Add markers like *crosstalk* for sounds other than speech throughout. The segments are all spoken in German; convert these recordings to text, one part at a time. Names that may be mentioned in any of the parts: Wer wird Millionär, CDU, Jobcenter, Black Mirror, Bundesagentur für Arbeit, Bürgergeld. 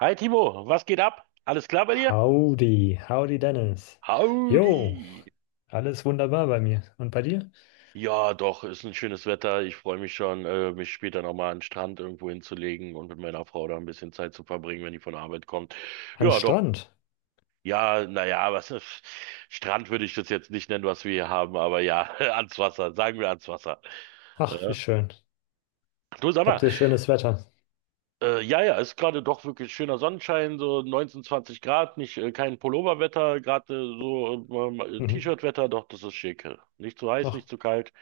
Hi Timo, was geht ab? Alles klar bei dir? Howdy, howdy Dennis. Jo, Howdy! alles wunderbar bei mir. Und bei dir? Ja, doch, ist ein schönes Wetter. Ich freue mich schon, mich später nochmal an den Strand irgendwo hinzulegen und mit meiner Frau da ein bisschen Zeit zu verbringen, wenn die von der Arbeit kommt. An Ja, doch. Strand. Ja, naja, was ist, Strand würde ich das jetzt nicht nennen, was wir hier haben, aber ja, *laughs* ans Wasser, sagen wir ans Wasser. Ach, wie Ja. schön. Du, sag mal, Habt ihr schönes Wetter? Ja, ja, ist gerade doch wirklich schöner Sonnenschein, so 19, 20 Grad, nicht kein Pulloverwetter, gerade Mhm. T-Shirt-Wetter, doch, das ist schick. Nicht zu heiß, Ach, nicht zu kalt,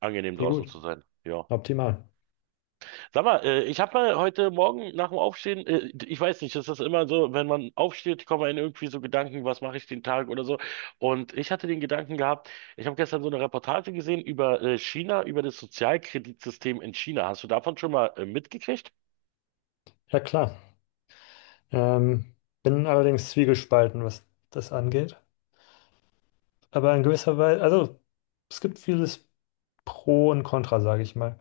angenehm wie draußen gut. zu sein. Ja. Optimal. Sag mal, ich habe mal heute Morgen nach dem Aufstehen, ich weiß nicht, ist das immer so, wenn man aufsteht, kommen einem irgendwie so Gedanken, was mache ich den Tag oder so. Und ich hatte den Gedanken gehabt, ich habe gestern so eine Reportage gesehen über China, über das Sozialkreditsystem in China. Hast du davon schon mal mitgekriegt? Ja, klar. Ähm, Bin allerdings zwiegespalten, was das angeht. Aber in gewisser Weise, also es gibt vieles Pro und Contra, sage ich mal.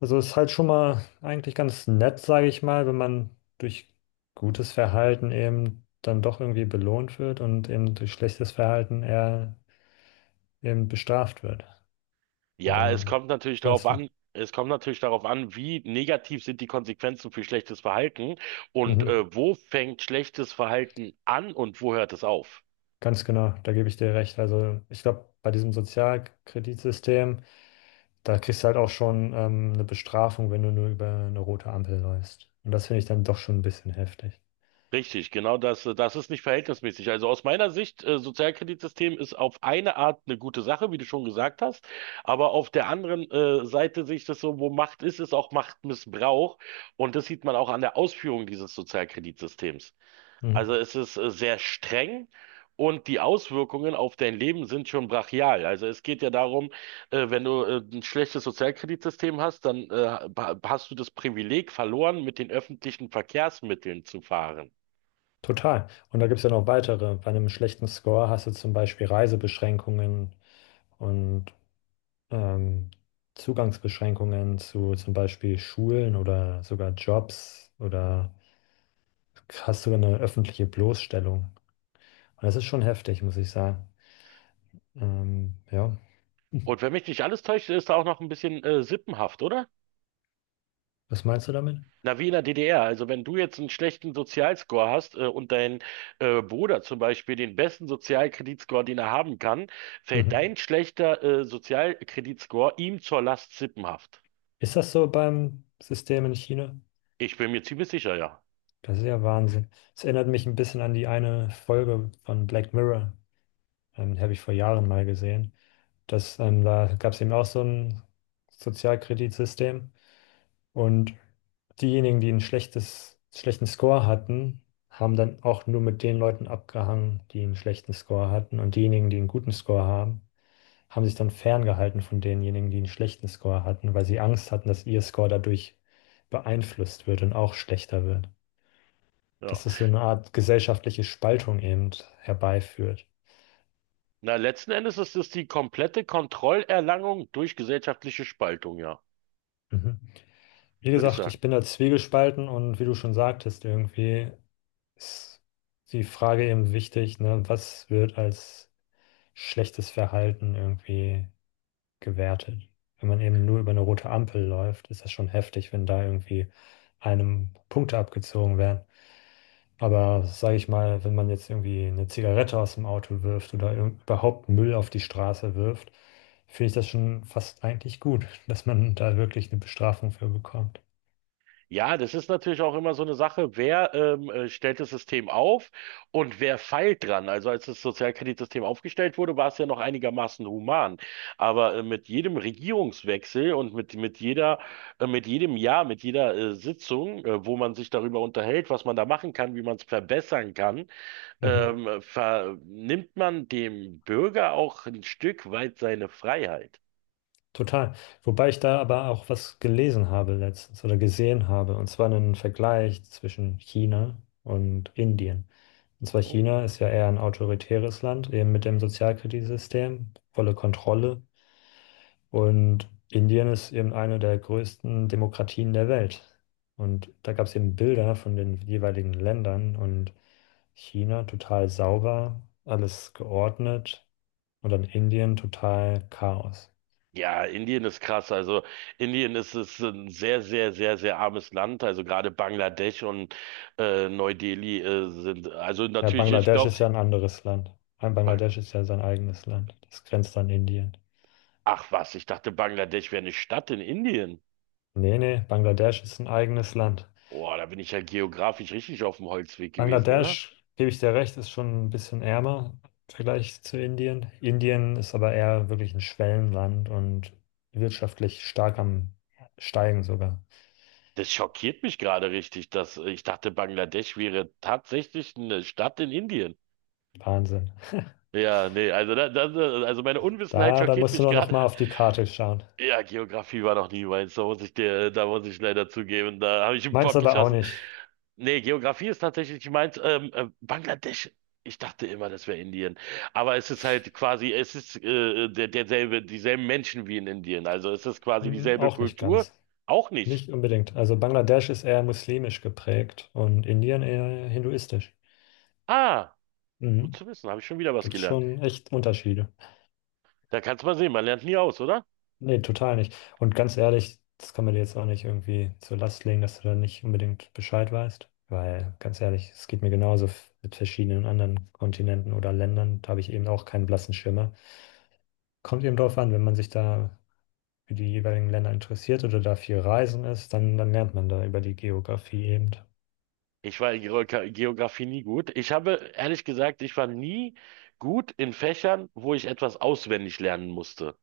Also ist halt schon mal eigentlich ganz nett, sage ich mal, wenn man durch gutes Verhalten eben dann doch irgendwie belohnt wird und eben durch schlechtes Verhalten eher eben bestraft wird. Ja, Aber es kommt natürlich was darauf meinst du? an, wie negativ sind die Konsequenzen für schlechtes Verhalten und Mhm. Wo fängt schlechtes Verhalten an und wo hört es auf? Ganz genau, da gebe ich dir recht. Also ich glaube, bei diesem Sozialkreditsystem da kriegst du halt auch schon eine Bestrafung, wenn du nur über eine rote Ampel läufst. Und das finde ich dann doch schon ein bisschen heftig. Richtig, genau das, das ist nicht verhältnismäßig. Also aus meiner Sicht, Sozialkreditsystem ist auf eine Art eine gute Sache, wie du schon gesagt hast, aber auf der anderen Seite sehe ich das so: Wo Macht ist, ist auch Machtmissbrauch, und das sieht man auch an der Ausführung dieses Sozialkreditsystems. Also Mhm. es ist sehr streng, und die Auswirkungen auf dein Leben sind schon brachial. Also es geht ja darum, wenn du ein schlechtes Sozialkreditsystem hast, dann hast du das Privileg verloren, mit den öffentlichen Verkehrsmitteln zu fahren. Total. Und da gibt es ja noch weitere. Bei einem schlechten Score hast du zum Beispiel Reisebeschränkungen und ähm, Zugangsbeschränkungen zu zum Beispiel Schulen oder sogar Jobs oder hast sogar eine öffentliche Bloßstellung. Und das ist schon heftig, muss ich sagen. Ähm, ja, Und wenn mich nicht alles täuscht, ist da auch noch ein bisschen sippenhaft, oder? was meinst du damit? Na, wie in der DDR. Also wenn du jetzt einen schlechten Sozialscore hast und dein Bruder zum Beispiel den besten Sozialkreditscore, den er haben kann, fällt Mhm. dein schlechter Sozialkreditscore ihm zur Last, sippenhaft. Ist das so beim System in China? Ich bin mir ziemlich sicher, ja. Das ist ja Wahnsinn. Es erinnert mich ein bisschen an die eine Folge von Black Mirror. Die habe ich vor Jahren mal gesehen. Da gab es eben auch so ein Sozialkreditsystem. Und diejenigen, die ein schlechten Score hatten, haben dann auch nur mit den Leuten abgehangen, die einen schlechten Score hatten. Und diejenigen, die einen guten Score haben, haben sich dann ferngehalten von denjenigen, die einen schlechten Score hatten, weil sie Angst hatten, dass ihr Score dadurch beeinflusst wird und auch schlechter wird. Ja. Dass es so eine Art gesellschaftliche Spaltung eben herbeiführt. Na, letzten Endes ist es die komplette Kontrollerlangung durch gesellschaftliche Spaltung, ja, Mhm. Wie würde ich gesagt, sagen. ich bin da zwiegespalten und wie du schon sagtest, irgendwie ist die Frage eben wichtig, ne? Was wird als schlechtes Verhalten irgendwie gewertet? Wenn man eben nur über eine rote Ampel läuft, ist das schon heftig, wenn da irgendwie einem Punkte abgezogen werden. Aber sage ich mal, wenn man jetzt irgendwie eine Zigarette aus dem Auto wirft oder überhaupt Müll auf die Straße wirft, finde ich das schon fast eigentlich gut, *laughs* dass man da wirklich eine Bestrafung für bekommt. Ja, das ist natürlich auch immer so eine Sache, wer stellt das System auf und wer feilt dran. Also als das Sozialkreditsystem aufgestellt wurde, war es ja noch einigermaßen human. Aber mit jedem Regierungswechsel und mit jeder, mit jedem Jahr, mit jeder Sitzung, wo man sich darüber unterhält, was man da machen kann, wie man es verbessern kann, Mhm. Vernimmt man dem Bürger auch ein Stück weit seine Freiheit. Total. Wobei ich da aber auch was gelesen habe letztens oder gesehen habe, und zwar einen Vergleich zwischen China und Indien. Und zwar China ist ja eher ein autoritäres Land, eben mit dem Sozialkreditsystem, volle Kontrolle. Und Indien ist eben eine der größten Demokratien der Welt. Und da gab es eben Bilder von den jeweiligen Ländern und China total sauber, alles geordnet und dann Indien total Chaos. Ja, Indien ist krass. Also Indien ist, ist ein sehr, sehr, sehr, sehr armes Land. Also gerade Bangladesch und Neu-Delhi sind, also Ja, natürlich, ich Bangladesch glaube, ist ja ein anderes Land. Ein Bangladesch ist ja sein eigenes Land. Das grenzt an Indien. ach was, ich dachte, Bangladesch wäre eine Stadt in Indien. Nee, nee, Bangladesch ist ein eigenes Land. Boah, da bin ich ja geografisch richtig auf dem Holzweg gewesen, oder? Bangladesch, gebe ich dir recht, ist schon ein bisschen ärmer im Vergleich zu Indien. Indien ist aber eher wirklich ein Schwellenland und wirtschaftlich stark am Steigen sogar. Das schockiert mich gerade richtig, dass ich dachte, Bangladesch wäre tatsächlich eine Stadt in Indien. Wahnsinn. *laughs* Ja, nee, also da, das, also meine Unwissenheit Da, da schockiert musst du mich doch noch gerade. mal auf die Karte schauen. Ja, Geografie war noch nie meins, da muss ich leider zugeben, da habe ich einen Meins Bock aber auch geschossen. nicht. Nee, Geografie ist tatsächlich nicht meins. Bangladesch, ich dachte immer, das wäre Indien. Aber es ist halt quasi, es ist derselbe, dieselben Menschen wie in Indien. Also es ist quasi Hm, dieselbe auch nicht Kultur. ganz. Auch nicht. Nicht unbedingt. Also Bangladesch ist eher muslimisch geprägt und Indien eher hinduistisch. Ah, gut Mhm. zu wissen, habe ich schon wieder was Gibt es gelernt. schon echt Unterschiede. Da kannst du mal sehen, man lernt nie aus, oder? Nee, total nicht. Und ganz ehrlich, das kann man dir jetzt auch nicht irgendwie zur Last legen, dass du da nicht unbedingt Bescheid weißt. Weil, ganz ehrlich, es geht mir genauso mit verschiedenen anderen Kontinenten oder Ländern. Da habe ich eben auch keinen blassen Schimmer. Kommt eben drauf an, wenn man sich da für die jeweiligen Länder interessiert oder da viel reisen ist, dann lernt man da über die Geografie eben. Ich war in Geografie nie gut. Ich habe, ehrlich gesagt, ich war nie gut in Fächern, wo ich etwas auswendig lernen musste.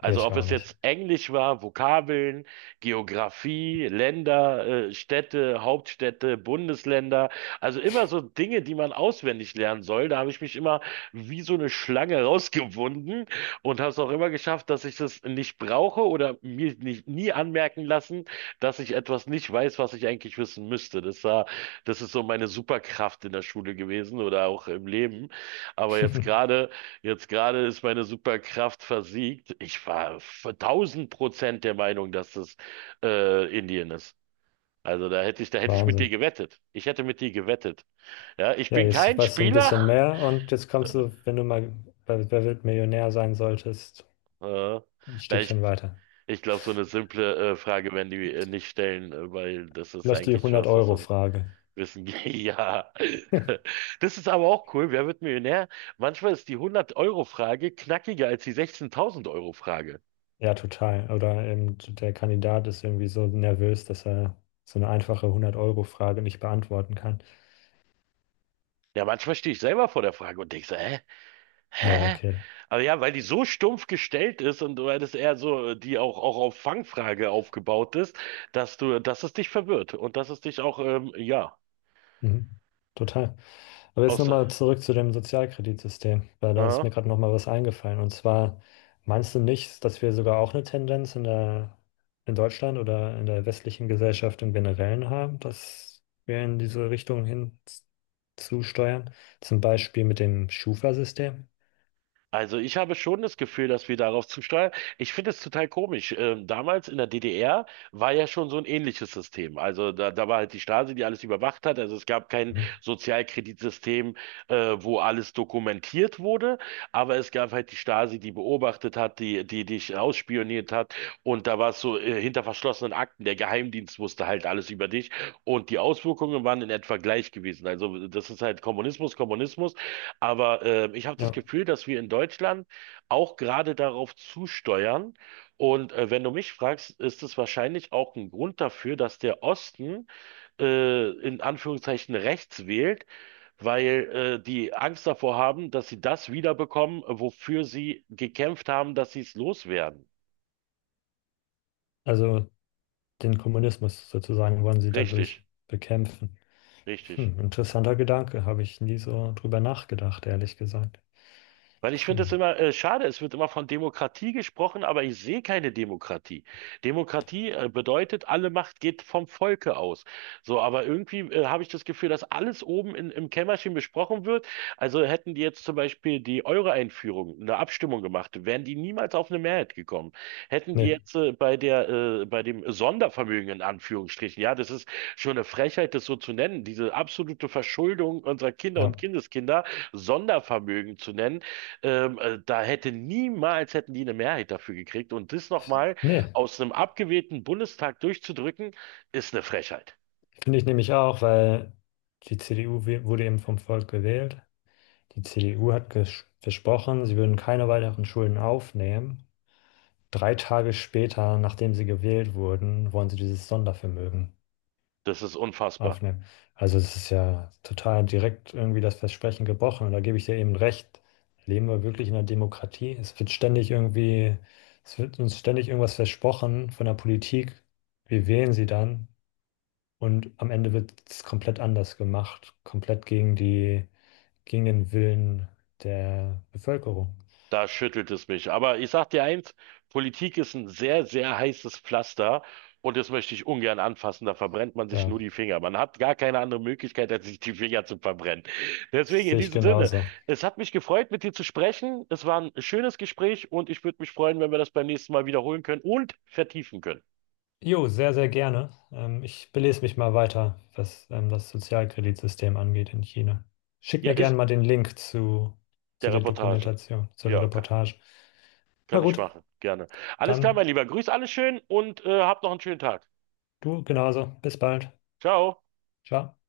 Nee, ich ob auch es nicht. jetzt Englisch war, Vokabeln, Geografie, Länder, Städte, Hauptstädte, Bundesländer. Also immer so Dinge, die man auswendig lernen soll. Da habe ich mich immer wie so eine Schlange *laughs* rausgewunden und habe es auch immer geschafft, dass ich das nicht brauche oder mir nicht, nie anmerken lassen, dass ich etwas nicht weiß, was ich eigentlich wissen müsste. Das ist so meine Superkraft in der Schule gewesen oder auch im Leben. Aber *laughs* jetzt gerade ist meine Superkraft versiegt. Ich war 1000% der Meinung, dass das Indien ist. Also da hätte ich mit dir Wahnsinn. gewettet. Ich hätte mit dir gewettet. Ja, ich Ja, bin jetzt kein weißt du ein Spieler. bisschen mehr und jetzt *laughs* kommst du, wenn du mal bei Wer wird Millionär sein solltest, Äh, ein na, Stückchen weiter. ich glaube, so eine simple Frage werden die nicht stellen, weil das ist Vielleicht die eigentlich was, was so 100-Euro-Frage. Wissen, *laughs* ja. Das ist aber auch cool. Wer wird Millionär? Manchmal ist die 100 Euro Frage knackiger als die 16.000 Euro Frage. Ja, total. Oder eben der Kandidat ist irgendwie so nervös, dass er so eine einfache 100-Euro-Frage nicht beantworten kann. Ja, manchmal stehe ich selber vor der Frage und denke so, hä? Naja, Hä? okay. Aber ja, weil die so stumpf gestellt ist und weil das eher so, die auch, auch auf Fangfrage aufgebaut ist, dass du, dass es dich verwirrt und dass es dich auch, ja, Mhm. Total. Aber jetzt aus, nochmal zurück zu dem Sozialkreditsystem, weil da ist äh, mir gerade nochmal was eingefallen. Und zwar, meinst du nicht, dass wir sogar auch eine Tendenz in Deutschland oder in der westlichen Gesellschaft im Generellen haben, dass wir in diese Richtung hin zusteuern? Zum Beispiel mit dem Schufa-System. Also ich habe schon das Gefühl, dass wir darauf zusteuern. Ich finde es total komisch. Damals in der DDR war ja schon so ein ähnliches System. Also da, da war halt die Stasi, die alles überwacht hat. Also es gab kein Mhm. Sozialkreditsystem, äh, wo alles dokumentiert wurde, aber es gab halt die Stasi, die beobachtet hat, die, die dich ausspioniert hat. Und da war es so, hinter verschlossenen Akten. Der Geheimdienst wusste halt alles über dich. Und die Auswirkungen waren in etwa gleich gewesen. Also das ist halt Kommunismus, Kommunismus. Aber ich habe das Ja, Gefühl, dass wir in Deutschland auch gerade darauf zusteuern. Und wenn du mich fragst, ist es wahrscheinlich auch ein Grund dafür, dass der Osten in Anführungszeichen rechts wählt, weil die Angst davor haben, dass sie das wiederbekommen, wofür sie gekämpft haben, dass sie es loswerden. also den Kommunismus sozusagen wollen sie Richtig, dadurch bekämpfen. richtig. Hm, interessanter Gedanke, habe ich nie so drüber nachgedacht, ehrlich gesagt. Weil ich finde Hm. es immer schade, es wird immer von Demokratie gesprochen, aber ich sehe keine Demokratie. Demokratie bedeutet, alle Macht geht vom Volke aus. So, aber irgendwie habe ich das Gefühl, dass alles oben in, im Kämmerchen besprochen wird. Also hätten die jetzt zum Beispiel die Euro-Einführung, eine Abstimmung gemacht, wären die niemals auf eine Mehrheit gekommen. Hätten die Nee. jetzt bei der, bei dem Sondervermögen in Anführungsstrichen, ja, das ist schon eine Frechheit, das so zu nennen, diese absolute Verschuldung unserer Kinder und Ja. Kindeskinder, Sondervermögen zu nennen, da hätte niemals hätten die eine Mehrheit dafür gekriegt. Und das nochmal Nee, aus einem abgewählten Bundestag durchzudrücken, ist eine Frechheit. finde ich nämlich auch, weil die CDU wurde eben vom Volk gewählt. Die CDU hat versprochen, sie würden keine weiteren Schulden aufnehmen. 3 Tage später, nachdem sie gewählt wurden, wollen sie dieses Sondervermögen Das ist unfassbar. aufnehmen. Also es ist ja total direkt irgendwie das Versprechen gebrochen. Und da gebe ich dir eben recht. Leben wir wirklich in einer Demokratie? Es wird ständig irgendwie, es wird uns ständig irgendwas versprochen von der Politik. Wir wählen sie dann. Und am Ende wird es komplett anders gemacht, komplett gegen gegen den Willen der Bevölkerung. Da schüttelt es mich. Aber ich sag dir eins, Politik ist ein sehr, sehr heißes Pflaster, und das möchte ich ungern anfassen. Da verbrennt man sich Ja, nur die Finger. Man hat gar keine andere Möglichkeit, als sich die Finger zu verbrennen. das Deswegen in sehe ich diesem Sinne, genauso. es hat mich gefreut, mit dir zu sprechen. Es war ein schönes Gespräch, und ich würde mich freuen, wenn wir das beim nächsten Mal wiederholen können und vertiefen können. Jo, sehr, sehr gerne. Ich belese mich mal weiter, was das Sozialkreditsystem angeht in China. Schick Ja, mir ist gerne mal den Link zu der der Reportage. Dokumentation, zu der Ja, Reportage. Na kann ich gut, machen. Gerne. Alles klar, dann mein Lieber. Grüß alle schön und habt noch einen schönen Tag. du genauso. Bis bald. Ciao. Ciao.